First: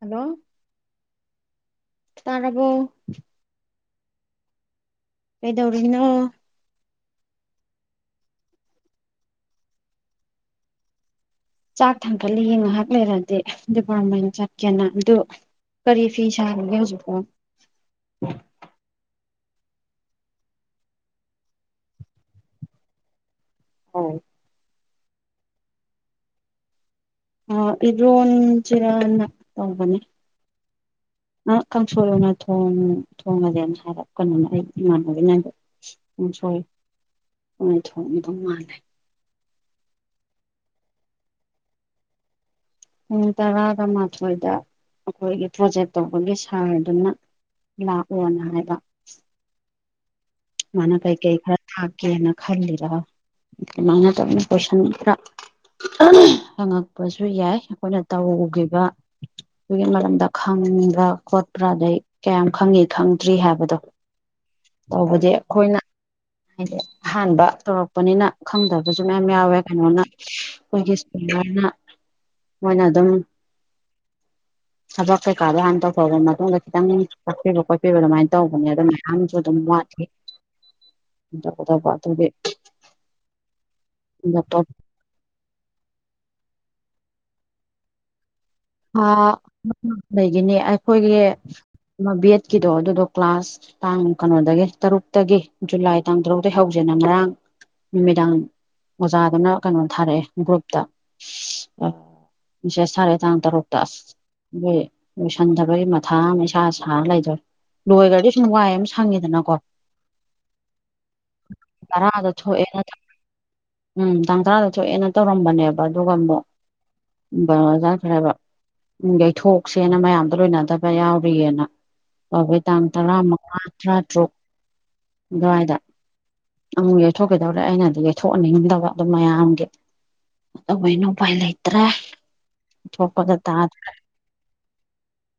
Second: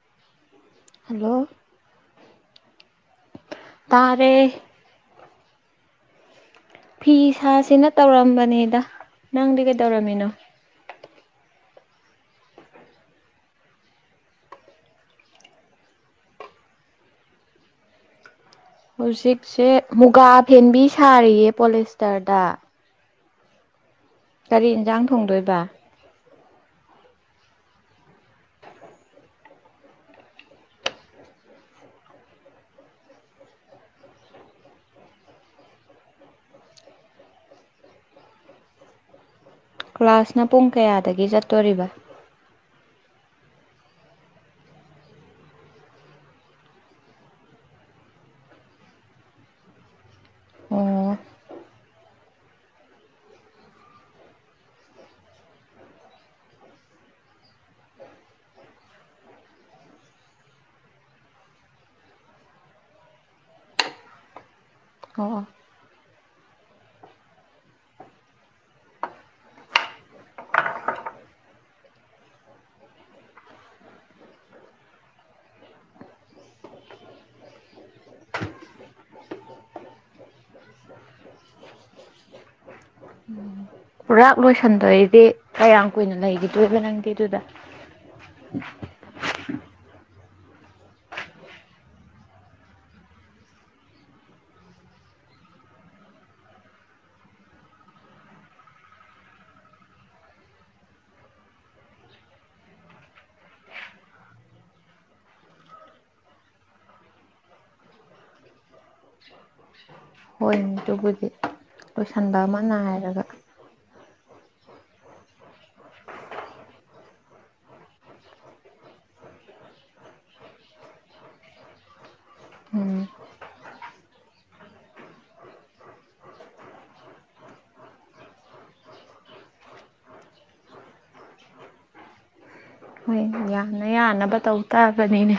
hello hello ꯇꯔꯕꯣ ꯇꯔꯦ ꯀꯩꯗꯧꯔꯤꯅꯣ ꯐꯤ ꯁꯥꯁꯤꯅ ꯇꯧꯔꯝꯕꯅꯦꯗ ꯅꯪꯗꯤ ꯀꯩ ꯗꯧꯔꯝꯃꯤꯅꯣ ꯆꯥꯛ ꯊꯥꯡꯀꯠꯂꯤꯌꯦ ꯉꯥꯏꯍꯥꯛ ꯂꯩꯔꯗꯤ ꯗꯨꯀꯟ ꯃꯌꯨꯝ ꯆꯠꯀꯦꯅ ꯑꯗꯨ [inaudible] ꯀꯔꯤ ꯐꯤ ꯁꯥꯔꯤꯒꯦ ꯍꯧꯖꯤꯛꯄꯨ ꯍꯧꯖꯤꯛꯁꯦ ꯃꯨꯒꯥ ꯐꯦꯟꯕꯤ ꯁꯥꯔꯤꯌꯦ ꯄꯣꯂꯤꯁꯇꯔꯗ ꯑꯧ [unintelligible] ꯀꯥꯔꯤ ꯏꯟꯁꯥꯡ ꯊꯣꯡꯗꯣꯏꯕ ꯑ ꯏꯔꯣꯟꯖꯤꯔꯥꯅ ꯇꯧꯕꯅꯤ ꯑ ꯀꯥꯡꯁꯣꯏ ꯑꯣꯏꯅ ꯊꯣꯡ ꯊꯣꯉꯒꯦꯅ ꯍꯥꯏꯕ ꯀꯩꯅꯣꯅꯦ ꯑꯩ ꯏꯃꯥꯟꯅꯕꯤꯅ ꯍꯣꯏ ꯑꯗꯨꯃꯥꯏ ꯊꯣꯡꯉꯝꯗꯨꯧ ꯃꯥꯜꯂꯦ ꯀ꯭ꯂꯥꯁꯅ ꯄꯨꯡ ꯀꯌꯥꯗꯒꯤ ꯆꯠꯇꯣꯔꯤꯕ ꯄꯨꯡ ꯇꯔꯥꯒ ꯃꯥꯊꯣꯏꯗ ꯑꯩꯈꯣꯏꯒꯤ ꯄ꯭ꯔꯣꯖꯦꯛ ꯇꯧꯕꯒꯤ ꯁꯥꯔꯗꯨꯅ ꯂꯥꯛꯑꯣꯅ ꯍꯥꯏꯕ ꯃꯥꯅ ꯑꯣ ꯀꯩꯀꯩ ꯈꯔ ꯇꯥꯛꯀꯦꯅ ꯈꯜꯂꯤꯕꯔ ꯑꯗꯨꯃꯥꯏꯅ ꯇꯞꯅ ꯀꯣꯏꯁꯟ ꯈꯔ ꯍꯪꯉꯛꯄꯁꯨ ꯌꯥꯏ ꯑꯩꯈꯣꯏꯅ ꯇꯧꯒꯤꯕ ꯑꯗꯨꯒꯤ ꯃꯔꯝꯗ ꯈꯪꯕ꯭ꯔꯥ ꯈꯣꯠꯄ꯭ꯔꯥ ꯑꯗꯩ ꯀꯌꯥꯝ ꯈꯪꯉꯦ ꯈꯪꯗ꯭ꯔꯤ ꯍꯥꯏꯕꯗꯣ ꯇꯧꯕꯨꯗꯤ ꯑꯣ ꯑꯣ ꯑꯩꯈꯣꯏꯅ ꯍꯥꯏꯗꯤ ꯑꯍꯥꯟꯕ ꯇꯧꯔꯛꯄꯅꯤꯅ ꯈꯪꯗꯕꯁꯨ ꯃꯌꯥꯝ ꯌꯥꯎꯔꯦ ꯀꯩꯅꯣꯅ ꯑꯩꯈꯣꯏꯒꯤ ꯑꯗꯨꯃꯥꯏꯅ ꯃꯣꯏꯅ ꯑꯗꯨꯝ ꯊꯕꯛ ꯀꯩꯀꯥꯗꯣ ꯍꯥꯟꯅ ꯇꯧꯊꯣꯛꯑꯕ ꯃꯇꯨꯡꯗ ꯈꯤꯇꯪ ꯇꯥꯛꯄꯤꯕ ꯈꯣꯠꯄꯤꯕꯗꯣ ꯑꯗꯨꯃꯥꯏꯅ ꯇꯧꯕꯅꯦ ꯑꯗꯣ ꯃꯌꯥꯝꯁꯨ ꯑꯗꯨꯝ ꯋꯥꯏ ꯇꯧꯒꯗꯧꯕ ꯑꯗꯨꯒꯤ ꯄꯨꯔꯥ ꯂꯦꯞꯇꯣꯞ ꯂꯣꯏꯁꯤꯟꯗꯣꯏꯗꯤ ꯀꯌꯥꯝ ꯀꯨꯏꯅ ꯂꯩꯈꯤꯗꯣꯏꯕ ꯅꯪꯗꯤ ꯑꯗꯨꯗ ꯂꯩꯒꯤꯅꯤ ꯑꯩꯈꯣꯏꯒꯤ ꯑꯃ ꯕꯤꯑꯦꯠꯀꯤꯗꯣ ꯑꯗꯨꯗꯣ ꯀ꯭ꯂꯥꯁ ꯇꯥꯡ ꯀꯩꯅꯣꯗꯒꯤ ꯇꯔꯨꯛꯇꯒꯤ ꯖꯨꯂꯥꯏ ꯇꯥꯡ ꯇꯔꯨꯛꯇꯩ ꯍꯧꯖꯦꯅ ꯅ ꯉꯔꯥꯡ ꯅꯨꯃꯤꯗꯥꯡ ꯑꯣꯖꯥꯗꯨꯅ ꯀꯩꯅꯣ ꯊꯥꯔꯛꯑꯦ ꯒ꯭ꯔꯨꯞꯇ ꯃꯦꯁꯦꯖ ꯊꯥꯔꯛꯑꯦ ꯇꯥꯡ ꯇꯔꯨꯛ ꯑꯗꯨꯒꯤ ꯂꯣꯏꯁꯟꯗꯕꯒꯤ ꯃꯊꯥ ꯑꯃ ꯏꯁꯥ ꯁꯥ ꯂꯩꯗꯣꯔꯦ ꯂꯣꯏꯒ꯭ꯔꯗꯤ ꯁꯨꯝ ꯋꯥꯏ ꯑꯃ ꯁꯪꯉꯦꯗꯥꯅꯀꯣ ꯍꯣꯏꯅꯦ ꯑꯗꯨꯕꯨꯗꯤ ꯂꯣꯏꯁꯤꯟꯕ ꯑꯃ ꯊꯣꯛꯑꯦꯅ ꯅꯥꯏꯔꯒ ꯎꯝ ꯇꯥꯡ ꯇꯔꯥꯗ ꯊꯣꯛꯑꯦꯅ ꯇꯧꯔꯝꯕꯅꯦꯕ ꯑꯗꯨꯒ ꯑꯃꯨꯛ ꯀꯩꯅꯣ ꯆꯠꯈ꯭ꯔꯦꯕ ꯎꯝ ꯌꯩꯊꯣꯛꯁꯦꯅ ꯃꯌꯥꯝꯗꯣ ꯂꯣꯏꯅꯗꯕ ꯌꯥꯎꯔꯤꯅ ꯑꯗꯩ ꯇꯥꯡ ꯎꯝ ꯇꯔꯥꯃꯉꯥ ꯇꯔꯥꯇꯔꯨꯛ ꯑꯗꯨꯋꯥꯏꯗ ꯑꯃꯨꯛ ꯌꯩꯊꯣꯛꯈꯤꯗꯧꯔꯦ ꯑꯩꯅꯗꯤ ꯌꯩꯊꯣꯛꯍꯟꯅꯤꯡꯗꯕ ꯑꯗꯣ ꯃꯌꯥꯝꯒꯤ ꯇꯧꯕꯅꯤꯅ ꯎꯄꯥꯏ ꯂꯩꯇ꯭ꯔꯦ ꯍꯣꯏ ꯇꯥꯗ꯭ꯔꯦ ꯌꯥꯅ ꯌꯥꯅꯕ ꯇꯧ ꯇꯥꯕꯅꯤꯅꯦ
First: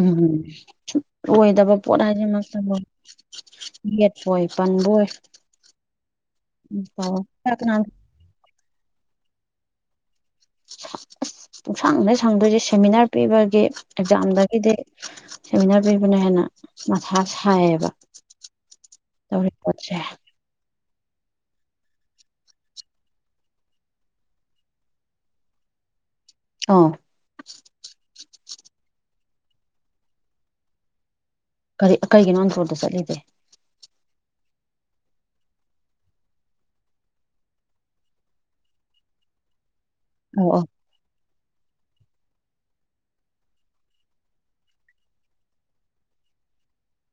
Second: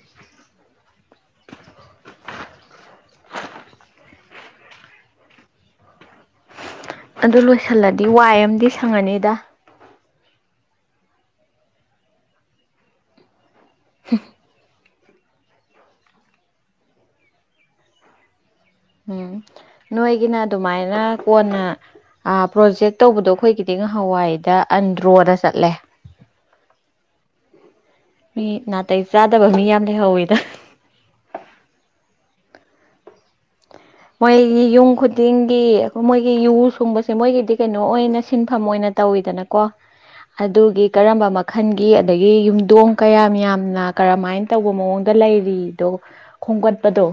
ꯎꯝ ꯂꯣꯏꯗꯕ ꯄꯣꯠ ꯍꯥꯏꯕꯃꯛꯁꯤꯗꯕꯨ ꯌꯦꯠꯄꯣꯏ ꯄꯟꯕꯣꯏ ꯑꯗꯨ ꯂꯣꯏꯁꯜꯂꯗꯤ ꯋꯥꯏ ꯑꯃꯗꯤ ꯁꯪꯉꯥꯅꯤꯗ [unintelligible] ꯄꯨꯛꯁꯪꯅꯦ ꯁꯪꯗꯣꯏꯁꯦ ꯁꯦꯃꯤꯅꯥꯔ ꯄꯤꯕꯒꯤ ꯑꯦꯛꯖꯥꯝꯗꯒꯤꯗꯤ ꯁꯦꯃꯤꯅꯥꯔ ꯄꯤꯕꯅ ꯍꯦꯟꯅ ꯃꯊꯥ ꯁꯥꯏꯌꯦꯕ ꯎꯝ [unintelligible] ꯇꯧꯔꯤ ꯄꯣꯠꯁꯦ ꯐꯖꯥꯅ ꯀꯣꯟꯅ ꯄ꯭ꯔꯣꯖꯦꯛ ꯇꯧꯕꯗꯣ ꯑꯩꯈꯣꯏꯒꯤꯗꯤ ꯉꯍꯥꯋꯥꯏꯗ ꯑꯟꯗ꯭ꯔꯣꯗ ꯆꯠꯂꯦ ꯑꯥ [unintelligible] ꯃꯤ ꯅꯥꯇꯩ ꯆꯥꯗꯕ ꯃꯤ ꯌꯥꯝ ꯂꯩꯍꯧꯋꯤꯗ ꯀꯔꯤ ꯀꯩꯒꯤꯅꯣ ꯑꯟꯗ꯭ꯔꯣꯗ ꯆꯠꯂꯤꯗꯤ ꯃꯣꯏꯒꯤ ꯌꯨꯝ ꯈꯨꯗꯤꯡꯒꯤ ꯃꯣꯏꯒꯤ ꯌꯨ ꯁꯨꯡꯕꯁꯦ ꯃꯣꯏꯒꯤꯗꯤ ꯀꯩꯅꯣ ꯑꯣꯏꯅ ꯁꯤꯟꯐꯝ ꯑꯣꯏꯅ ꯇꯧꯋꯤꯗꯅꯀꯣ ꯑꯧ ꯑꯧ ꯑꯗꯨꯒꯤ ꯙꯔꯃ ꯃꯥꯈꯜ ꯒꯤ ꯑꯗꯒꯤ ꯌꯨꯝꯗꯣꯡ ꯀꯌꯥꯝ ꯌꯥꯝꯅ ꯀꯔꯝꯍꯥꯏꯅ ꯇꯧꯕ ꯃꯑꯣꯡꯗ ꯂꯩꯔꯤꯗꯣ ꯈꯣꯝꯒꯠꯄꯗꯣ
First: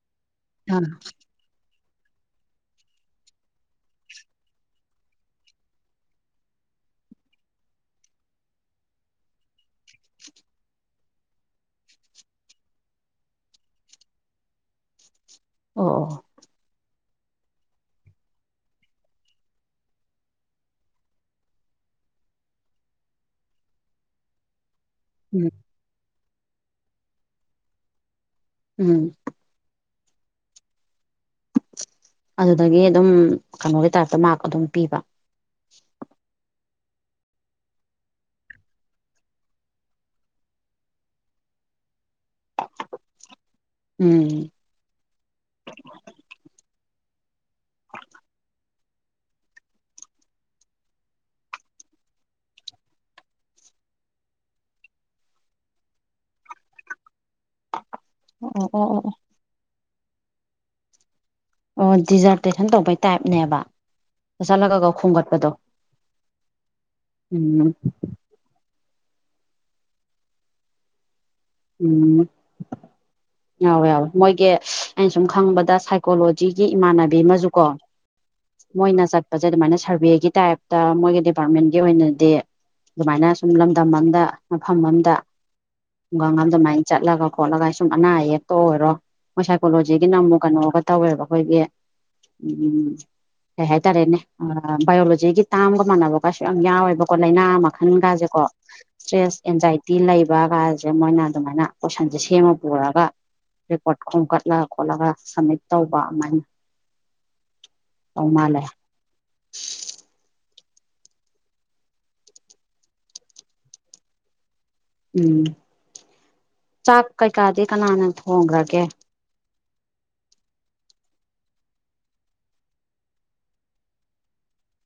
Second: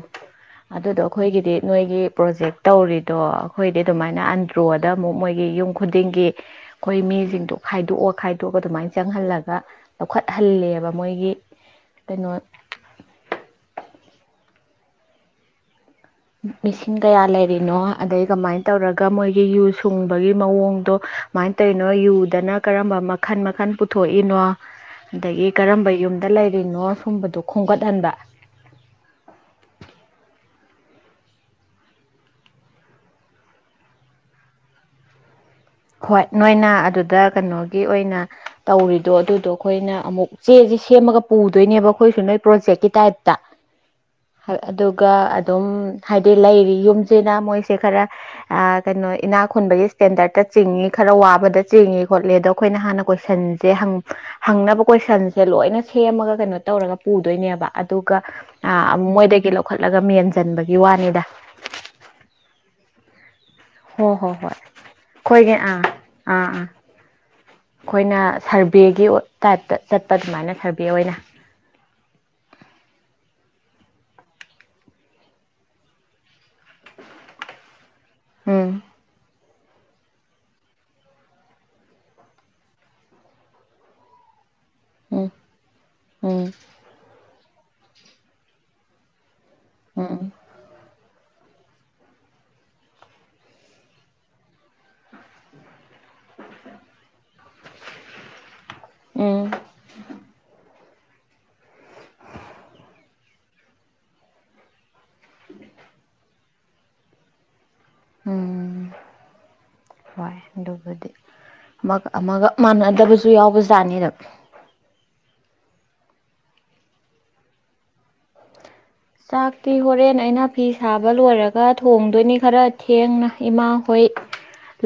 ꯑꯥ ꯑꯗꯨꯗꯣ ꯍꯈꯣꯏꯒꯤꯗꯤ ꯅꯣꯏꯒꯤ ꯄ꯭ꯔꯣꯖꯦꯛ ꯇꯧꯔꯤꯗꯣ ꯑꯩꯈꯣꯏꯗꯤ ꯑꯗꯨꯃꯥꯏꯅ ꯑꯟꯗ꯭ꯔꯣꯗ ꯑꯃꯨꯛ ꯃꯣꯏꯒꯤ ꯌꯨꯝ ꯈꯨꯗꯤꯡꯒꯤ ꯑꯩꯈꯣꯏ ꯃꯤꯁꯤꯡꯗꯣ ꯈꯥꯏꯗꯣꯛꯑ ꯈꯥꯏꯗꯣꯛꯑ ꯑꯗꯨꯃꯥꯏꯅ ꯆꯪꯍꯜꯂꯒ ꯂꯧꯈꯠꯍꯜꯂꯦꯕ ꯃꯣꯏꯒꯤ ꯀꯩꯅꯣ [inaudible] ꯑꯣ ꯑꯣ ꯃꯤꯁꯤꯡ ꯀꯌꯥ ꯂꯩꯔꯤꯅꯣ ꯑꯗꯩ ꯀꯃꯥꯏꯅ ꯇꯧꯔꯒ ꯃꯣꯏꯒꯤ ꯌꯨ ꯁꯨꯡꯕꯒꯤ ꯃꯑꯣꯡꯗꯣ ꯀꯨꯃꯥꯏꯅ ꯇꯧꯔꯤꯅꯣ ꯌꯨꯗꯅ ꯀꯔꯝꯕ ꯃꯈꯟ ꯃꯈꯟ ꯄꯨꯊꯣꯛꯏꯅꯣ ꯑꯗꯒꯤ ꯎꯝ ꯀꯔꯝꯕ ꯌꯨꯝꯗ ꯂꯩꯔꯤꯅꯣ ꯁꯨꯝꯕꯗꯣ ꯈꯣꯝꯒꯠꯍꯟꯕ ꯎꯝ ꯑꯗꯨꯗꯒꯤ ꯑꯗꯨꯝ ꯀꯩꯅꯣꯒꯤ ꯇꯥꯏꯞꯇ ꯃꯥꯔꯛ ꯑꯗꯨꯝ ꯄꯤꯕ ꯍꯣꯏ ꯅꯣꯏꯅ ꯑꯗꯨꯗ ꯀꯩꯅꯣꯒꯤ ꯑꯣꯏꯅ ꯇꯧꯔꯤꯗꯣ ꯑꯗꯨꯗꯣ ꯑꯩꯈꯣꯏꯅ ꯑꯃꯨꯛ ꯆꯦ ꯁꯦꯝꯃꯒ ꯄꯨꯗꯣꯏꯅꯦꯕ ꯑꯩꯈꯣꯏꯁꯨ ꯅꯣꯏ ꯄ꯭ꯔꯣꯖꯦꯛꯀꯤ ꯇꯥꯏꯞꯇ ꯎꯝ ꯑꯗꯨꯒ ꯑꯗꯨꯝ ꯍꯥꯏꯗꯤ ꯂꯩꯔꯤ ꯌꯨꯝ ꯅ ꯃꯣꯏꯁꯦ ꯈꯔ ꯀꯩꯅꯣ ꯏꯅꯥ ꯈꯨꯨꯟꯕꯒꯤ ꯏꯁꯇꯦꯟꯗꯔꯗꯠꯇ ꯆꯤꯡꯉ ꯈꯔ ꯋꯥꯕꯗ ꯆꯤꯡꯉꯦ ꯈꯣꯠꯂꯦ ꯑꯗꯣ ꯑꯩꯈꯣꯏꯅ ꯍꯥꯟꯅ ꯀꯣꯏꯁꯟꯁꯦ ꯍꯪꯅꯕ ꯀꯣꯏꯁꯟꯁꯦ ꯂꯣꯏꯅ ꯁꯦꯝꯃꯒ ꯀꯩꯅꯣ ꯇꯧꯔꯒ ꯄꯨꯗꯣꯏꯅꯦꯕ ꯑꯗꯨꯒ ꯑꯣ ꯑꯣ ꯑꯣ ꯑꯣ ꯃꯣꯏꯗꯒꯤ ꯂꯧꯈꯠꯂꯒ ꯃꯦꯟꯁꯤꯟꯕꯒꯤ ꯋꯥꯅꯤꯗ ꯑꯣ ꯗꯤꯖꯥꯔꯇꯦꯁꯟ ꯇꯧꯕꯩ ꯇꯥꯏꯞꯅꯦꯕ ꯍꯣꯏ ꯍꯣ ꯍꯣꯏ ꯆꯠꯂꯒꯒ ꯈꯣꯝꯒꯠꯄꯗꯣ ꯑꯩꯣꯏꯒ ꯑꯥ ꯑꯥ ꯑꯥ ꯎꯝ ꯑꯩꯈꯣꯏꯅ ꯁꯔꯚꯦꯒꯤ ꯇꯥꯏꯞꯇ ꯆꯠꯄ ꯑꯗꯨꯃꯥꯏꯅ ꯁꯔꯚꯦ ꯑꯣꯏꯅ ꯎꯝ ꯌꯥꯎꯋꯦ ꯌꯥꯎꯋꯦ ꯃꯣꯏꯒꯤ ꯑꯩꯅ ꯁꯨꯝ ꯈꯪꯕꯗ ꯁꯥꯏꯀꯣꯂꯣꯖꯤꯒꯤ ꯏꯃꯥꯟꯅꯕꯤ ꯑꯃꯁꯨ ꯀꯣ ꯎꯝ ꯃꯣꯏꯅ ꯆꯠꯄꯁꯦ ꯑꯗꯨꯃꯥꯏꯅ ꯁꯔꯚꯦꯒꯤ ꯇꯥꯏꯞꯇ ꯃꯣꯏꯒꯤ ꯗꯤꯄꯥꯔꯠꯃꯦꯟꯒꯤ ꯑꯣꯏꯅꯗꯤ ꯑꯗꯨꯃꯥꯏꯅ ꯁꯨꯝ ꯂꯝꯗꯝ ꯑꯃꯗ ꯃꯐꯝ ꯑꯗ ꯎꯝ ꯈꯨꯡꯒꯪ ꯎꯝ ꯑꯗꯨꯃꯥꯏꯅ ꯆꯠꯂꯒ ꯈꯣꯠꯂꯒ ꯁꯨꯝ ꯑꯅꯥ ꯑꯌꯦꯌꯦꯛꯛꯇ ꯑꯣꯏꯔꯣ ꯃꯣꯏ ꯁꯥꯏꯀꯣꯂꯣꯖꯤꯒꯤ ꯎꯝ ꯅꯝꯃꯨ ꯀꯩꯅꯣꯒ ꯇꯧꯋꯦꯕ ꯑꯩꯈꯣꯏꯒꯤ ꯎ ꯀꯩ ꯍꯥꯏꯇꯥꯔꯦꯅꯦ ꯕꯥꯏꯌꯑꯣꯂꯣꯖꯤꯒꯤ ꯇꯥꯒ ꯆꯃꯥꯟꯅꯕ ꯀꯥꯏꯁꯨ ꯌꯥꯝ ꯌꯥꯎꯋꯦꯕꯀꯣ ꯂꯥꯏꯅꯥ ꯃꯈꯜꯒꯥꯁꯦꯀꯣ ꯏꯁꯇ꯭ꯔꯦꯁ ꯎꯝ ꯑꯦꯟꯖꯥꯏꯇꯤ ꯂꯩꯕꯒ ꯁꯤ ꯃꯣꯏꯅ ꯑꯗꯨꯃꯥꯏꯅ ꯀꯣꯏꯁꯟꯁꯦ ꯁꯦꯝꯃ ꯄꯨꯔꯒ ꯔꯦꯀꯣꯔꯠ ꯈꯣꯝꯒꯠꯂ ꯈꯣꯠꯂꯒ ꯁꯝꯃꯤꯠ ꯇꯧꯕ ꯑꯗꯨꯃꯥꯏꯅ ꯑꯣꯃ ꯂꯩꯦ ꯑꯗꯨꯒꯗꯤ ꯑꯃꯒ ꯑꯃꯒ ꯃꯥꯟꯅꯗꯕꯁꯨ ꯌꯥꯎꯕꯖꯥꯠꯅꯤꯗ ꯎꯝ ꯆꯥꯛ ꯀꯩꯀꯥꯗꯤ ꯀꯅꯥꯅ ꯊꯣꯡꯈ꯭ꯔꯒꯦ ꯆꯥꯛꯇꯤ ꯍꯣꯔꯦꯟ ꯑꯩꯅ ꯐꯤ ꯁꯥꯕ ꯂꯣꯏꯔꯒ ꯊꯣꯡꯗꯣꯏꯅꯤ ꯈꯔ ꯊꯦꯡꯅ ꯏꯃꯥ ꯍꯣꯏ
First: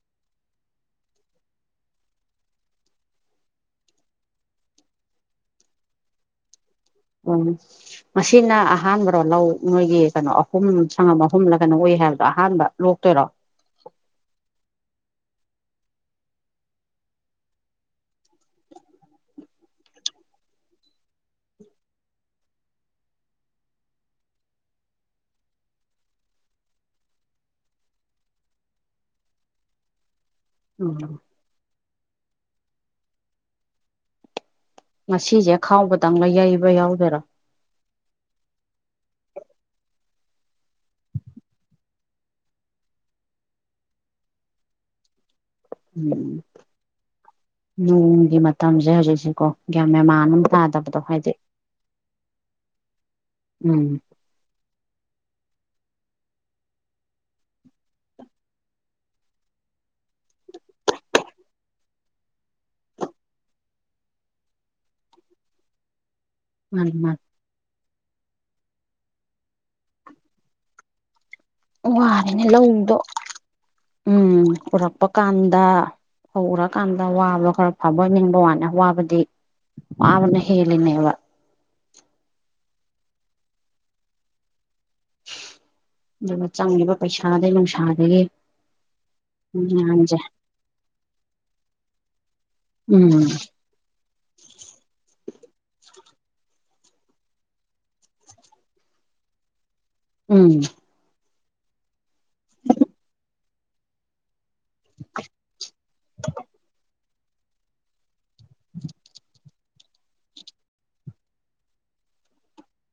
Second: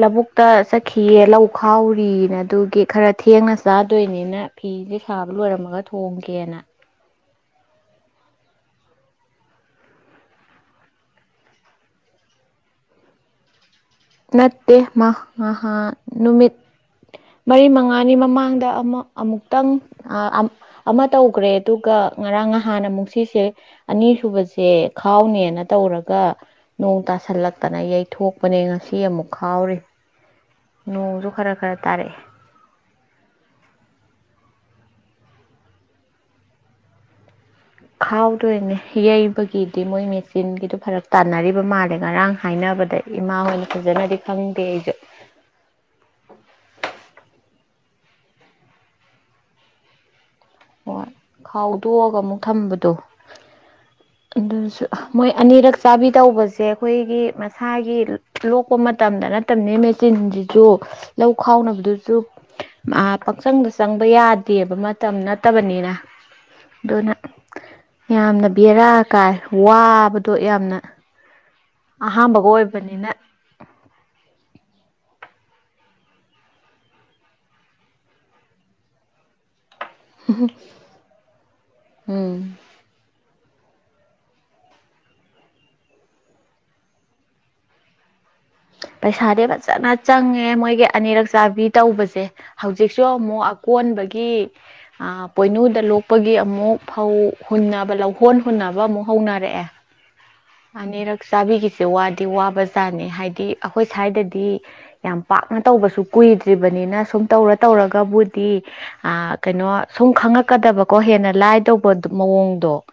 ꯂꯧꯕꯕꯨꯛꯇ ꯆꯠꯈꯤꯌꯦ ꯂꯧ ꯈꯥꯎꯔꯤꯅ ꯑꯗꯨꯒꯤ ꯈꯔ ꯊꯦꯡꯅ ꯆꯥꯗꯣꯏꯅꯤꯅ ꯐꯤ ꯁꯦ ꯁꯥꯕ ꯂꯣꯏꯔꯝꯃꯒ ꯊꯣꯡꯒꯦꯅ ꯎꯝ ꯃꯁꯤꯅ ꯑꯍꯥꯟꯕꯔꯣ ꯂꯧ ꯅꯣꯏꯒꯤ ꯀꯩꯅꯣ ꯑꯍꯨꯝ ꯁꯪꯉꯝ ꯑꯍꯨꯝꯂ ꯀꯩꯅꯣ ꯑꯣꯏ ꯍꯥꯏ ꯑꯍꯥꯟꯕ ꯂꯣꯛꯇꯣꯏꯔꯣ ꯅꯠꯇꯦ ꯃꯍ ꯃꯍ ꯅꯨꯃꯤꯠ ꯃꯔꯤ ꯃꯉꯥꯅꯤ ꯃꯃꯥꯡꯗ ꯑꯃ ꯑꯃꯨꯛꯇꯪ ꯑꯃ ꯇꯧꯈ꯭ꯔꯦ ꯑꯗꯨꯒ ꯉꯔꯥꯡꯍꯥꯟꯅ ꯑꯃꯨꯛ ꯁꯤꯁꯦ ꯑꯅꯤꯁꯨꯨꯕꯁꯦ ꯈꯥꯎꯅꯦꯅ ꯇꯧꯔꯒ ꯅꯣꯡ ꯇꯥꯁꯜꯂꯛꯇꯅ ꯌꯩꯊꯣꯛꯄꯅꯦ ꯉꯁꯤ ꯐꯤ ꯑꯃꯨꯛ ꯈꯥꯎꯔꯤ ꯎꯝ ꯅꯣꯡꯁꯨ ꯈꯔ ꯈꯔ ꯇꯥꯔꯛꯑꯦ ꯉꯁꯤꯁꯦ ꯈꯥꯎꯕꯗꯪ ꯌꯩꯕ ꯌꯥꯎꯗꯣꯏꯔꯥ ꯈꯥꯎꯗꯣꯏꯅꯦ ꯌꯩꯕꯒꯤꯗꯤ ꯃꯣꯏ ꯃꯦꯆꯤꯟꯒꯤꯗꯣ ꯐꯔꯞ ꯇꯥꯟꯅꯔꯤꯕ ꯃꯥꯜꯂꯦ ꯉꯔꯥꯡ ꯍꯥꯏꯅꯕ ꯗ ꯏꯃꯥꯉꯣꯏꯅ ꯐꯖꯅꯗꯤ ꯈꯪꯅꯤꯡꯗꯦ ꯑꯩꯁꯨ [inaudible] ꯎꯝ ꯅꯣꯡꯒꯤ ꯃꯇꯝꯁꯦ ꯍꯧꯖꯤꯛꯁꯦꯀꯣ ꯒ꯭ꯌꯥ ꯃꯦꯃꯥꯅ ꯍꯣꯏ ꯈꯥꯎꯗꯣꯛꯑꯒ ꯑꯃꯨꯛ ꯊꯝꯕꯗꯣ ꯎꯝ ꯑꯗꯨꯁꯨ ꯃꯣꯏ ꯑꯅꯤꯔꯛ ꯆꯥꯕꯤ ꯇꯧꯕꯁꯦ ꯑꯩꯈꯣꯏꯒꯤ ꯃꯁꯥꯒꯤ ꯂꯣꯛꯄ ꯃꯇꯝ ꯃ ꯌꯥꯗꯦꯕ ꯃꯇꯝ ꯅꯠꯇꯕꯅꯤꯅ ꯃꯥꯅꯤ ꯑꯗꯨꯅ ꯃꯥꯅꯤ ꯌꯥꯝꯅ ꯕꯦꯔꯥ ꯀꯥꯏ ꯋꯥꯕꯗꯣ ꯌꯥꯝꯅ ꯋꯥꯔꯦꯅꯦ ꯑꯍꯥꯝꯕꯒ ꯂꯧꯗꯣ ꯑꯣꯏꯕꯅꯤꯅ ꯎꯝ ꯎꯔꯛꯄ ꯀꯥꯟꯗ ꯍꯧꯔꯀꯥꯟꯗ ꯋꯥꯕꯣ ꯈꯔ ꯐꯕ ꯑꯣꯏ ꯅꯤꯡꯕ ꯋꯥꯅꯤ ꯑꯕꯗꯤ ꯋꯥꯕꯅ ꯍ‌ꯦꯜꯂꯤꯅꯦꯕ ꯎꯝ ꯑꯗꯨꯒ ꯆꯪꯉꯤꯕ ꯄꯩꯁꯥꯗꯒꯤꯩ ꯅꯨꯡꯁꯥꯗꯒꯤ ꯄꯩꯁꯥꯗꯤ ꯐꯖꯅ ꯃꯌꯥꯝꯁꯦ ꯆꯪꯉꯦ ꯃꯣꯏꯒꯤ ꯑꯅꯤꯔꯛ ꯆꯥꯕꯤ ꯇꯧꯕꯁꯦ ꯍꯧꯖꯤꯛꯁꯨ ꯎꯝ ꯑꯃꯨꯛ ꯑ ꯀꯣꯟꯕꯒꯤ ꯄꯣꯏꯅꯨꯗ ꯂꯣꯛꯄꯒꯤ ꯑꯃꯨꯛ ꯐꯧ ꯍꯨꯟꯅꯕ ꯂꯧꯍꯣꯟ ꯍꯨꯟꯅꯕ ꯑꯃꯨꯛ ꯍꯧꯅꯔꯛꯑꯦ ꯎꯝ ꯆꯥꯕꯤꯒꯤꯁꯦ ꯋꯥꯗꯤ ꯋꯥꯕꯖꯥꯠꯅꯤ ꯍꯥꯏꯗꯤ ꯑꯩꯈꯣꯏ ꯁ꯭ꯋꯥꯏꯗꯗꯤ ꯌꯥꯝ ꯄꯥꯛꯅ ꯇꯧꯕꯁꯨ ꯀꯨꯏꯗ꯭ꯔꯤꯕꯅꯤꯅ ꯁꯨꯝ ꯇꯧꯔ ꯇꯧꯔꯒꯕꯨꯗꯤ ꯀꯩꯅꯣ ꯁꯨꯝ ꯈꯪꯉꯛꯀꯗꯕꯀꯣ ꯍꯦꯟꯅ ꯂꯥꯏ ꯇꯧꯕ ꯄꯣꯡꯗꯣ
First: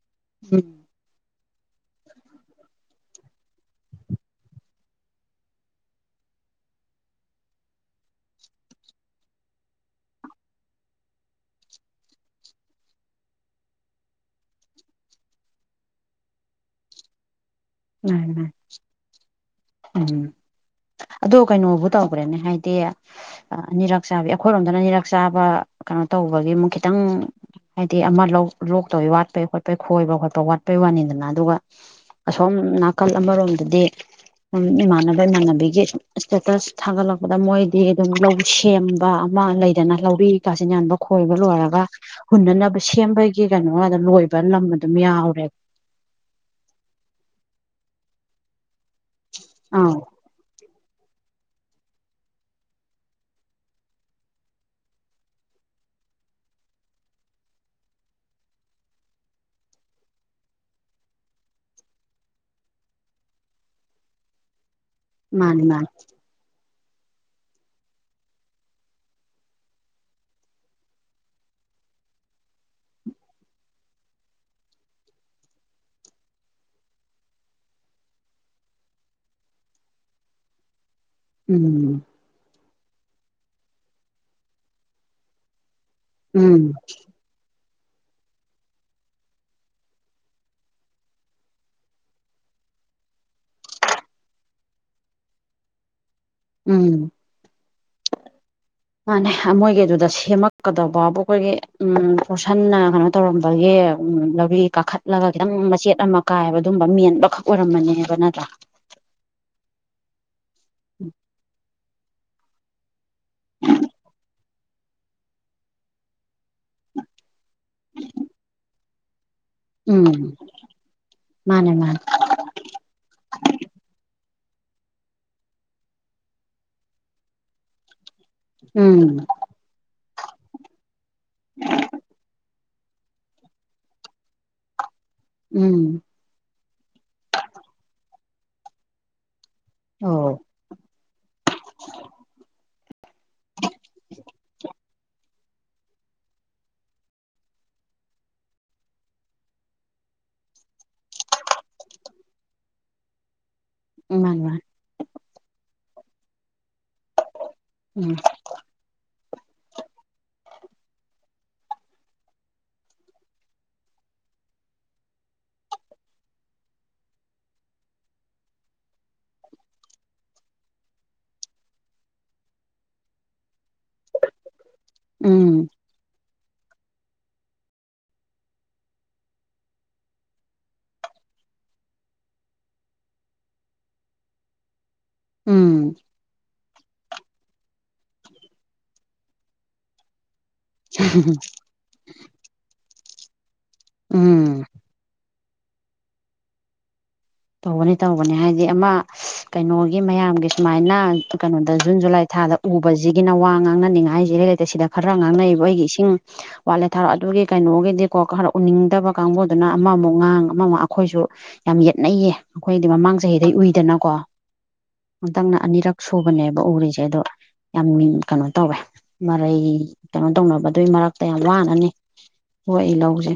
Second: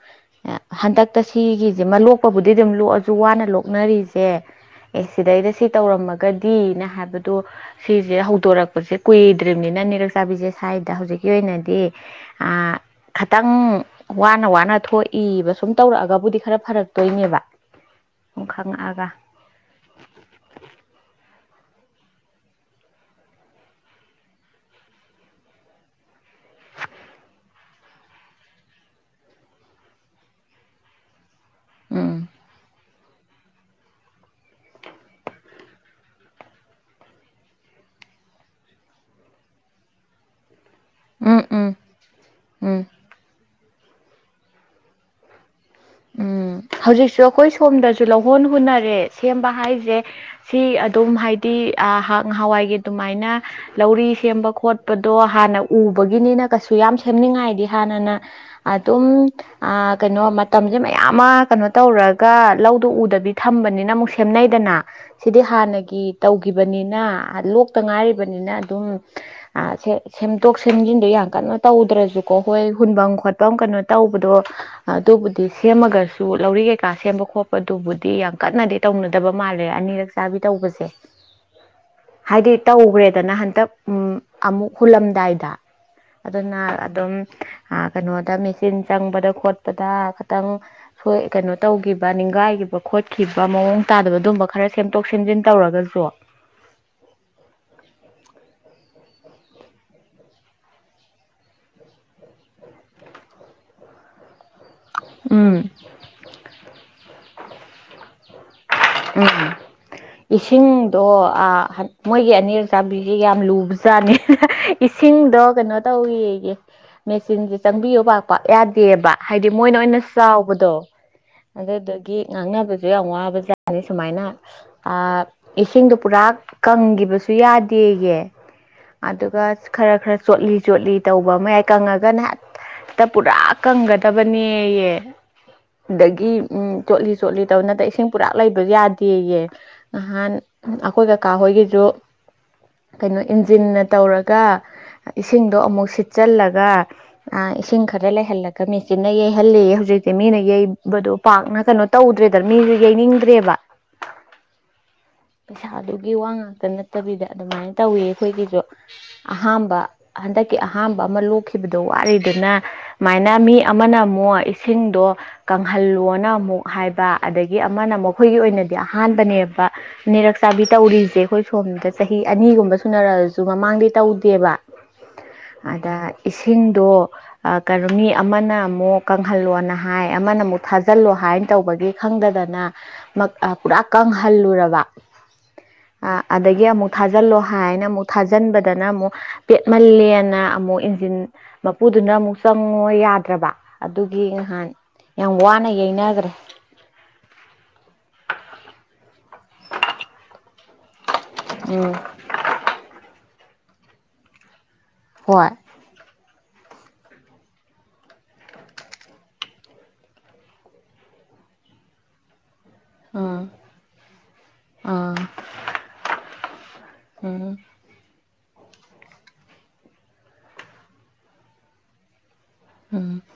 ꯎꯝ ꯍꯟꯗꯛꯇ ꯁꯤꯒꯤꯁꯦ ꯃꯣꯛ ꯂꯣꯛꯄꯕꯨꯗꯤ ꯑꯗꯨꯝ ꯂꯣꯛꯑꯁꯨ ꯋꯥꯅ ꯂꯣꯛꯅꯔꯤꯁꯦ ꯑꯦ ꯁꯤꯗꯩꯗ ꯁꯤ ꯇꯧꯔꯝꯃꯒꯗꯤꯅ ꯍꯥꯏꯕꯗꯣ ꯁꯤꯁꯦ ꯍꯧꯗꯣꯔꯛꯄꯁꯦ ꯀꯨꯏꯗ꯭ꯔꯤꯕꯅꯤꯅ ꯅ ꯅꯤꯔꯛ ꯆꯥꯕꯤꯁꯦ ꯁ꯭ꯋꯥꯏꯗ ꯍꯧꯖꯤꯛꯀꯤ ꯑꯣꯏꯅꯗꯤ ꯑ ꯈꯤꯇꯪ ꯋꯥꯅ ꯋꯥꯅ ꯊꯣꯛꯏꯕ ꯁꯨꯝ ꯇꯧꯔꯛꯑꯒꯕꯨꯗꯤ ꯈꯔ ꯐꯔꯛꯇꯣꯏꯅꯦꯕ ꯎ ꯁꯨꯝ ꯈꯪꯉꯛꯑꯒ ꯎꯝ ꯑꯗꯣ ꯀꯩꯅꯣꯕꯨ ꯇꯧꯈ꯭ꯔꯦꯅꯦ ꯍꯥꯏꯗꯤ ꯑꯅꯤꯔꯛ ꯆꯥꯕꯤ ꯑꯩꯈꯣꯏꯔꯣꯝꯗꯅ ꯑꯅꯤꯔꯛ ꯆꯥꯕ ꯀꯩꯅꯣ ꯇꯧꯕꯒꯤ ꯃꯨꯛ ꯈꯤꯇꯪ ꯍꯥꯏꯗꯤ ꯑꯃ ꯂꯧ ꯂꯣꯛꯇꯧꯤ ꯋꯥꯠꯄꯩ ꯈꯣꯠꯄꯩ ꯈꯣꯏꯕ ꯈꯣꯠꯄ ꯋꯥꯠꯄꯩ ꯋꯥꯅꯤꯗꯅ ꯑꯗꯨꯒ ꯎꯝ ꯑꯁꯣꯝ ꯅꯥꯀꯜ ꯑꯃꯔꯣꯝꯗꯗꯤ ꯏꯃꯥꯟꯅꯕ ꯏꯃꯥꯟꯅꯕꯤꯒꯤ ꯏꯁꯇꯦꯇꯁ ꯊꯥꯒꯠꯂꯛꯄꯗ ꯃꯣꯏꯗꯤ ꯑꯗꯨꯝ ꯂꯧ ꯁꯦꯝꯕ ꯃꯥ ꯂꯩꯗꯅ ꯂꯧꯔꯤ ꯀꯥꯁꯤꯟ ꯌꯥꯟꯕ ꯈꯣꯏꯕ ꯎꯝ ꯎꯝ ꯂꯣꯏꯔꯒ ꯎꯝ ꯍꯨꯟꯅꯅꯕ ꯁꯦꯝꯕꯒꯤ ꯀꯩꯅꯣ ꯂꯣꯏꯕ ꯅꯝꯕ ꯑꯗꯨꯝ ꯌꯥꯎꯔꯦ ꯎꯝ ꯍꯧꯖꯤꯛꯁꯨ ꯑꯩꯈꯣꯏ ꯁꯣꯝꯗꯁꯨ ꯂꯧꯍꯣꯟ ꯍꯨꯅꯔꯦ ꯁꯦꯝꯕ ꯑꯥꯎ ꯍꯥꯏꯁꯦ ꯁꯤ ꯑꯗꯨꯝ ꯍꯥꯏꯗꯤ ꯅꯍꯥꯟꯋꯥꯏꯒꯤ ꯑꯗꯨꯃꯥꯏꯅ ꯂꯧꯔꯤ ꯁꯦꯝꯕ ꯈꯣꯠꯄꯗꯣ ꯍꯥꯟꯅ ꯎꯕ ꯅ ꯀꯩ ꯁꯦꯝꯉ ꯍꯥꯟꯅꯅ ꯑꯗꯨ ꯀꯩꯅꯣ ꯃꯇꯝꯁꯦ ꯃꯌꯥꯝ ꯑꯃ ꯀꯩꯅꯣ ꯇꯧꯔꯒ ꯂꯧꯗꯣ ꯎꯗꯕꯤ ꯊꯝꯕꯅꯤꯅ ꯑꯃꯨꯛ ꯁꯦꯝꯅꯩꯗꯅ ꯁꯤꯗꯤ ꯃꯥꯅꯤ ꯃꯥꯅꯤ ꯍꯥꯟꯅꯒꯤ ꯇꯧ ꯂꯣꯛꯇ ꯉꯥꯏꯔꯤꯕꯅꯤꯅ ꯑꯗꯨꯝ ꯁꯦꯝꯗꯣꯛ ꯁꯦꯝꯖꯤꯟꯗ ꯌꯥꯝ ꯀꯟꯅ ꯇꯧꯗ꯭ꯔꯁꯨꯀꯣ ꯍꯣꯏ ꯍꯨꯐꯝ ꯈꯣꯠꯐꯝ ꯀꯩꯅꯣ ꯇꯧꯕꯗꯣ ꯑꯗꯨ ꯑꯗꯨ ꯁꯦꯝꯃꯒꯁꯨ ꯂꯧꯔꯤ ꯀꯩꯀꯥ ꯁꯦꯝꯕ ꯈꯣꯠꯄꯗꯨꯕꯨꯗꯤ ꯌꯥꯝ ꯀꯟꯅꯗꯤ ꯇꯧꯅꯗꯕ ꯃꯥꯜꯂꯦ ꯑꯅꯤꯔꯛ ꯆꯥꯕꯤ ꯇꯧꯕꯁꯦ ꯎꯝ ꯍꯥꯏꯗꯤ ꯇꯧꯈ꯭ꯔꯦꯗꯅ ꯍꯟꯇꯛ ꯑꯃꯨꯛ ꯍꯨꯜꯂꯝꯗꯥꯏꯗ ꯑꯗꯨꯅ ꯎꯝ ꯑꯗꯨꯝ ꯀꯩꯅꯣꯗ ꯃꯦꯆꯤꯟ ꯆꯪꯕꯗ ꯈꯣꯠꯄꯗ ꯈꯤꯇꯪꯣꯏ ꯀꯩꯅꯣ ꯇꯧꯈꯤꯕ ꯅꯤꯡꯒꯥꯏꯈꯤꯕ ꯈꯣꯠꯈꯤꯕ ꯃꯑꯣꯡ ꯇꯥꯗꯕ ꯑꯗꯨꯝꯕ ꯈꯔ ꯁꯦꯝꯗꯣꯛ ꯁꯦꯝꯖꯤ ꯟ ꯇꯧꯔꯒꯁꯨ ꯎꯝ ꯃꯥꯅꯦ ꯃꯣꯏꯒꯤꯗꯨꯗ ꯁꯦꯝꯃꯛꯀꯗꯧꯕꯕꯨ ꯑꯩꯈꯣꯏꯒꯤ ꯎꯝ ꯍꯣꯔꯁꯟꯅ ꯀꯩꯅꯣ ꯇꯧꯔꯝꯕꯒꯤ ꯎꯝ ꯅꯕꯤ ꯀꯥꯈꯠꯂꯒ ꯈꯤꯇꯪ ꯎꯝ ꯃꯆꯦꯠ ꯑꯃ ꯀꯥꯏꯕ ꯑꯗꯨꯒꯝꯕ ꯃꯦꯟꯕꯈꯛ ꯑꯣꯏꯔꯝꯃꯅꯦꯕ ꯅꯠꯇ꯭ꯔꯥ ꯎꯝ ꯏꯁꯤꯡꯗꯣ ꯃꯣꯏꯒꯤ ꯑꯅꯤꯔ ꯆꯥꯕꯤ ꯌꯥꯝ ꯂꯨꯕꯖꯥꯠꯅꯤ ꯏꯁꯤꯡꯗꯣ ꯀꯩꯅꯣ ꯇꯧꯋꯒꯤ ꯃꯦꯆꯤꯟꯁꯦ ꯆꯪꯕꯤꯌꯣ ꯄꯥꯛ ꯄꯥꯛ ꯌꯥꯗꯦꯕ ꯍꯥꯏꯗꯤ ꯃꯣꯏꯅ ꯑꯣꯏꯅ ꯎꯝ ꯆꯥꯎꯕꯗꯣ ꯃꯥꯅꯦ ꯃꯥꯅꯦ ꯑꯗꯨꯗꯒꯤ ꯉꯥꯡꯅꯕꯁꯨ ꯌꯥꯝ ꯋꯥꯕꯖꯥ ꯁꯨꯃꯥꯏꯅ ꯏꯁꯤꯡꯗꯣ ꯄꯨꯔꯥ ꯀꯪꯈꯤꯕꯁꯨ ꯌꯥꯗꯦꯌꯦ ꯎꯝ ꯑꯗꯨꯒ ꯈꯔ ꯈꯔ ꯆꯣꯠꯂꯤ ꯆꯣꯠꯂꯤ ꯇꯧꯕ ꯃꯌꯥꯏ ꯀꯪꯉꯒ ꯅꯍꯥꯛ ꯇ ꯄꯨꯔꯥ ꯀꯪꯒꯗꯕꯅꯦꯌꯦ ꯎꯝ ꯑꯗꯒꯤ ꯎꯝ ꯆꯣꯠꯂꯤ ꯆꯣꯠꯂꯤ ꯇꯧ ꯅꯠꯇ ꯏꯁꯤꯡ ꯄꯨꯔꯥ ꯂꯩꯕ ꯌꯥꯗꯦꯌꯦ ꯅꯍꯥꯟ ꯑꯣ ꯑꯩꯈꯣꯏ ꯀꯀꯥ ꯍꯣꯏꯒꯤꯁꯨ ꯀꯩꯅꯣ ꯏꯟꯖꯤꯟꯅ ꯇꯧꯔꯒ ꯏꯁꯤꯡꯗꯣ ꯑꯃꯨꯛ ꯁꯤꯠꯆꯜꯂꯒ ꯑ ꯏꯁꯤꯡ ꯈꯔ ꯂꯩꯍꯜꯂꯒ ꯃꯦꯆꯤꯟꯅ ꯌꯩꯍꯜꯂꯤ ꯍꯧꯖꯤꯛꯇꯤ ꯃꯤꯅ ꯌꯩꯕꯗꯣ ꯄꯥꯛꯅ ꯀꯩꯅꯣ ꯇꯧꯗ ꯋꯦꯗ ꯃꯤꯁꯨ ꯌꯩꯅꯤꯡꯗ꯭ꯔꯦꯕ ꯎ ꯃꯥ ꯄꯩꯁꯥꯗꯨꯒꯤ ꯋꯥ ꯉꯥꯛꯇ ꯅꯠꯇꯕꯤꯗ ꯑꯗꯨꯃꯥꯏꯅ ꯇꯧꯋꯤ ꯎꯝ ꯑꯩꯈꯣꯏꯒꯤꯁꯨ ꯑꯍꯥꯝꯕ ꯍꯟꯗꯛꯀꯤ ꯑꯍꯥꯝꯕ ꯑꯃ ꯂꯣꯛꯈꯤꯕꯗꯣ ꯋꯥꯔꯤꯗꯨꯅ ꯁꯨꯃꯥꯏꯅ ꯃꯤ ꯑꯃꯅ ꯑꯃꯨꯛ ꯏꯁꯤꯡꯗꯣ ꯀꯪꯍꯜꯂꯣꯅ ꯑꯃꯨꯛ ꯍꯥꯏꯕ ꯑꯗꯒꯤ ꯑꯃꯅ ꯃꯈꯣꯏꯒꯤ ꯑꯣꯏꯅꯗꯤ ꯑꯍꯥꯟꯕꯅꯦꯕ ꯅꯤꯔꯛ ꯆꯥꯕꯤ ꯇꯧꯔꯤꯁꯦ ꯑꯩꯈꯣꯏ ꯁꯣꯝꯗ ꯆꯍꯤ ꯑꯅꯤ ꯐꯒꯨꯝꯕ ꯁꯨꯅꯔꯛꯑꯁꯨ ꯃꯃꯥꯡꯗꯤ ꯇꯧꯗꯦꯕ ꯎꯝ ꯑꯗ ꯏꯁꯤꯡꯗꯣ ꯀꯩꯅꯣ ꯃꯤ ꯑꯃꯅ ꯑꯃꯨꯛ ꯀꯪꯍꯜꯂꯣꯅ ꯍꯥꯏ ꯑꯃꯅ ꯑꯃꯨꯛ ꯊꯥꯖꯤꯜꯂꯣ ꯍꯥꯏ ꯀꯃꯥꯏꯅ ꯇꯧꯕꯒꯒꯤ ꯈꯪꯗꯗꯅ ꯄꯨꯔꯥ ꯀꯪꯍꯜꯂꯨꯔꯕ ꯎꯝ ꯑꯗꯒꯤ ꯑꯃꯨꯛ ꯊꯥꯖꯤꯜꯂꯣ ꯍꯥꯏꯅ ꯑꯃꯨꯛ ꯊꯥꯖꯤꯟꯕꯗꯅ ꯑꯃꯨꯛ ꯄꯦꯠꯃꯜꯂꯦꯅ ꯑꯃꯨꯛ ꯏꯟꯖꯤꯟ ꯃꯄꯨꯗꯨꯅ ꯑꯃꯨꯛ ꯆꯪꯉꯣ ꯌꯥꯗ꯭ꯔꯕ ꯑꯗꯨꯒꯤ ꯎꯝ ꯅꯍꯥꯟ ꯌꯥꯝ ꯋꯥꯅ ꯌꯩꯅꯈ꯭ꯔꯦ ꯇꯧꯕꯅꯤ ꯇꯧꯕꯅꯤ ꯍꯥꯏꯗꯤ ꯑꯃ ꯀꯩꯅꯣꯒꯤ ꯃꯌꯥꯝꯒꯤ ꯁꯨꯃꯥꯏꯅ ꯀꯩꯅꯣꯗ ꯎꯝ ꯖꯨꯟ ꯖꯨꯂꯥꯏ ꯊꯥꯗ ꯎꯕꯁꯤꯒꯤꯅ ꯋꯥ ꯉꯥꯡꯅꯅꯤꯡꯉꯥꯏ ꯍꯥꯏꯁꯤ ꯏꯔꯩ ꯂꯩꯇ ꯁꯤꯗ ꯈꯔ ꯍꯣꯏ ꯉꯥꯡꯅꯩꯑꯕ ꯑꯩꯒꯤ ꯏꯁꯤꯡ ꯋꯥꯠꯂꯦ ꯊꯥꯎꯔ ꯑꯗꯨꯒꯤ ꯀꯩꯅꯣꯒꯤꯗꯤꯀꯣ ꯈꯔ ꯎꯅꯤꯡꯗꯕ ꯀꯥꯡꯕꯨꯗꯨꯅ ꯑꯃꯃꯨꯛ ꯉꯥꯡ ꯑꯃꯃꯨꯛ ꯑꯩꯈꯣꯏꯁꯨ ꯌꯥꯝ ꯌꯥ ꯈꯠꯅꯩꯌꯦ ꯑꯩꯈꯣꯏꯗꯤ ꯃꯃꯥꯡ ꯎꯝ ꯆꯍꯤꯗꯩ ꯎꯏꯗꯅꯀꯣ ꯑꯥ ꯉꯇꯪꯅ ꯑꯅꯤꯔꯛ ꯁꯨꯕꯅꯦꯕ ꯎꯔꯤꯁꯦ ꯑꯗꯣ ꯎꯝ ꯌꯥꯝ ꯀꯩꯅꯣ ꯇꯧꯋꯦ ꯃꯔꯩ ꯀꯩꯅꯣ ꯇꯧꯅꯕꯗꯨꯒꯤ ꯃꯔꯛꯇ ꯌꯥꯝ ꯋꯥꯅꯅꯤ ꯊꯣꯛꯏ ꯎꯝ ꯂꯧꯁꯦ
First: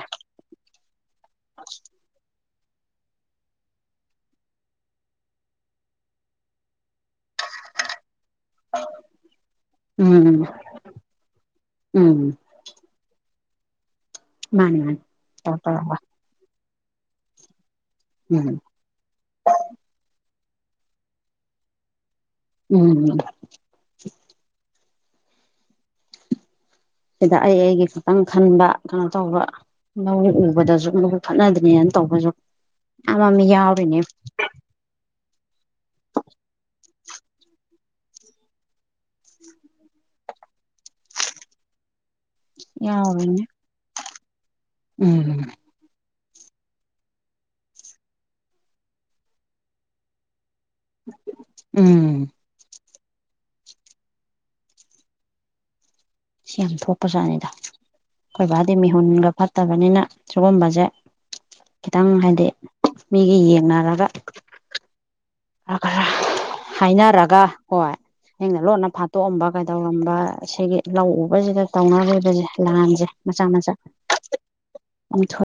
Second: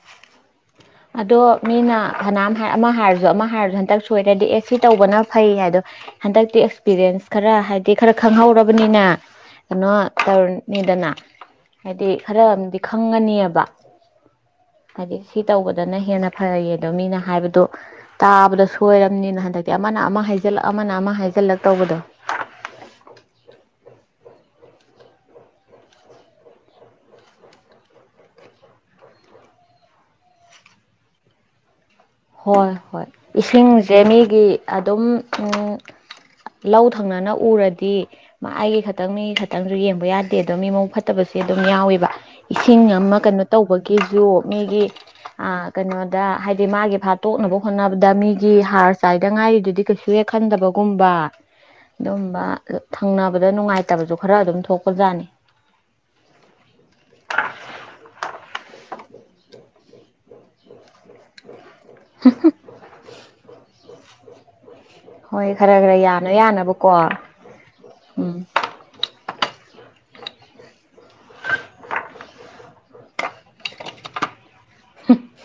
ꯑꯗꯣ ꯃꯤꯅ ꯐꯅꯥꯝ ꯍꯥꯏ ꯑꯃ ꯍꯥꯏꯔꯁꯨ ꯑꯃ ꯍꯥꯏꯔꯁꯨ ꯍꯟꯗꯛ ꯁꯣꯏꯔꯗꯤ ꯑꯦ ꯁꯤ ꯇꯧꯕꯅ ꯐꯩ ꯍꯥꯏꯗꯣ ꯍꯟꯗꯛꯇꯤ ꯑꯦꯛꯁꯄꯤꯔꯤꯌꯦꯟꯁ ꯈꯔ ꯍꯥꯏꯗꯤ ꯈꯔ ꯈꯪꯍꯧꯔꯕꯅꯤꯅ ꯀꯩꯅꯣ ꯎꯝ ꯇꯧꯔꯅꯤꯗꯅ ꯍꯥꯏꯗꯤ ꯎꯝ ꯈꯔ ꯑꯃꯗꯤꯝꯗꯤ ꯈꯪꯉꯅꯤꯑꯕ ꯃꯥꯅꯤ ꯃꯥꯅꯤ ꯍꯥꯏꯗꯤ ꯁꯤ ꯇꯧꯔ ꯇꯧꯔꯒ ꯇꯧꯕꯗꯅ ꯍꯦꯟꯅ ꯐꯩꯌꯦ ꯑꯗꯣ ꯃꯤꯅ ꯍꯥꯏꯕꯗꯣ ꯎꯝ ꯇꯥꯕꯗ ꯁꯣꯏꯔꯕꯝꯅꯤꯅ ꯍꯟꯗꯛꯇꯤ ꯑꯃꯅ ꯑꯃ ꯍꯥꯏ ꯍꯥꯏꯖꯤꯜꯂꯛ ꯑꯃꯅ ꯑꯃ ꯍꯥꯏꯖꯤꯜꯂꯛ ꯇꯧꯕꯗꯣ ꯎꯝ ꯁꯤꯗ ꯑꯩ ꯑꯩꯒꯤ ꯈꯛꯇꯪ ꯈꯟꯕ ꯀꯩꯅꯣ ꯇꯧꯕ ꯂꯧ ꯎꯕꯗꯁꯨ ꯃꯈ ꯈꯠꯅꯗꯅꯦꯅ ꯍꯣꯏ ꯍꯣꯏ ꯏꯁꯤꯡꯁꯦ ꯃꯤꯒꯤ ꯑꯗꯨꯝꯝ ꯂꯧ ꯊꯪꯅꯅ ꯎꯔꯗꯤ ꯁꯤ ꯑꯩꯒꯤ ꯈꯛꯇꯪ ꯃꯤꯒꯤ ꯈꯛꯇꯪꯁꯨ ꯌꯦꯡꯕ ꯌꯥꯗꯦ ꯑꯗꯣ ꯃꯤ ꯃꯡ ꯐꯠꯇꯕꯁꯦ ꯑꯗꯨꯝ ꯌꯥꯎꯋꯦꯕ ꯏꯁꯤꯡ ꯑꯃ ꯀꯩꯅꯣ ꯌꯥꯎꯔꯤꯅꯦ ꯇꯧꯕꯒꯤꯁꯨ ꯃꯤꯒꯤ ꯎꯝ ꯀꯩꯅꯣꯗ ꯍꯥꯏꯗꯤ ꯃꯥꯒꯤ ꯄꯩꯁꯥ ꯇꯣꯛꯅꯕ ꯍꯣꯠꯅꯕꯗ ꯃꯤꯒꯤ ꯍꯥꯔ ꯆꯥꯏꯗ ꯉꯥꯏꯔꯤꯗꯨꯗꯤ ꯀꯩꯁꯨ ꯍꯦꯛ ꯈꯟꯗꯕ ꯒꯨꯝꯕ ꯎꯝ ꯑꯗꯨꯒꯝꯕ ꯊꯪꯅꯕꯗ ꯅꯨꯡꯉꯥꯏꯇꯕꯁꯨ ꯈꯔ ꯑꯗꯨꯝ ꯊꯣꯛꯄꯖꯥꯠꯅꯤ ꯁꯤ ꯌꯥꯝ ꯊꯣꯛꯄꯖꯥꯠꯅꯤꯗ ꯑꯩꯈꯣꯏ ꯚꯗꯤ ꯃꯤꯍꯨꯟꯒ ꯐꯠꯇꯕꯅꯤꯅ ꯁꯤꯨꯒꯨꯝꯕꯁꯦ ꯈꯤꯇꯪ ꯍꯥꯏꯗꯤ ꯃꯤꯒ ꯌꯦꯡꯅꯔꯒ ꯍꯣꯏ ꯈꯔ ꯈꯔ ꯌꯥꯅ ꯌꯥꯅꯕꯀꯣ ꯍꯥꯏꯅꯔꯒ ꯍꯣꯏ ꯎꯝ ꯑꯩꯅ ꯂꯣꯟꯅ ꯐꯥꯟ ꯇꯣꯛ ꯑꯝꯕ ꯀꯩꯗꯧꯔꯝꯕ ꯁꯤꯒꯤ ꯂꯧ ꯎꯕꯁꯤꯗ ꯇꯧꯅꯔꯤꯕꯁꯦ ꯅꯍꯥꯟꯖꯦ ꯃꯆꯥ ꯃꯆꯥ ꯑꯝ ꯊꯣꯛꯑ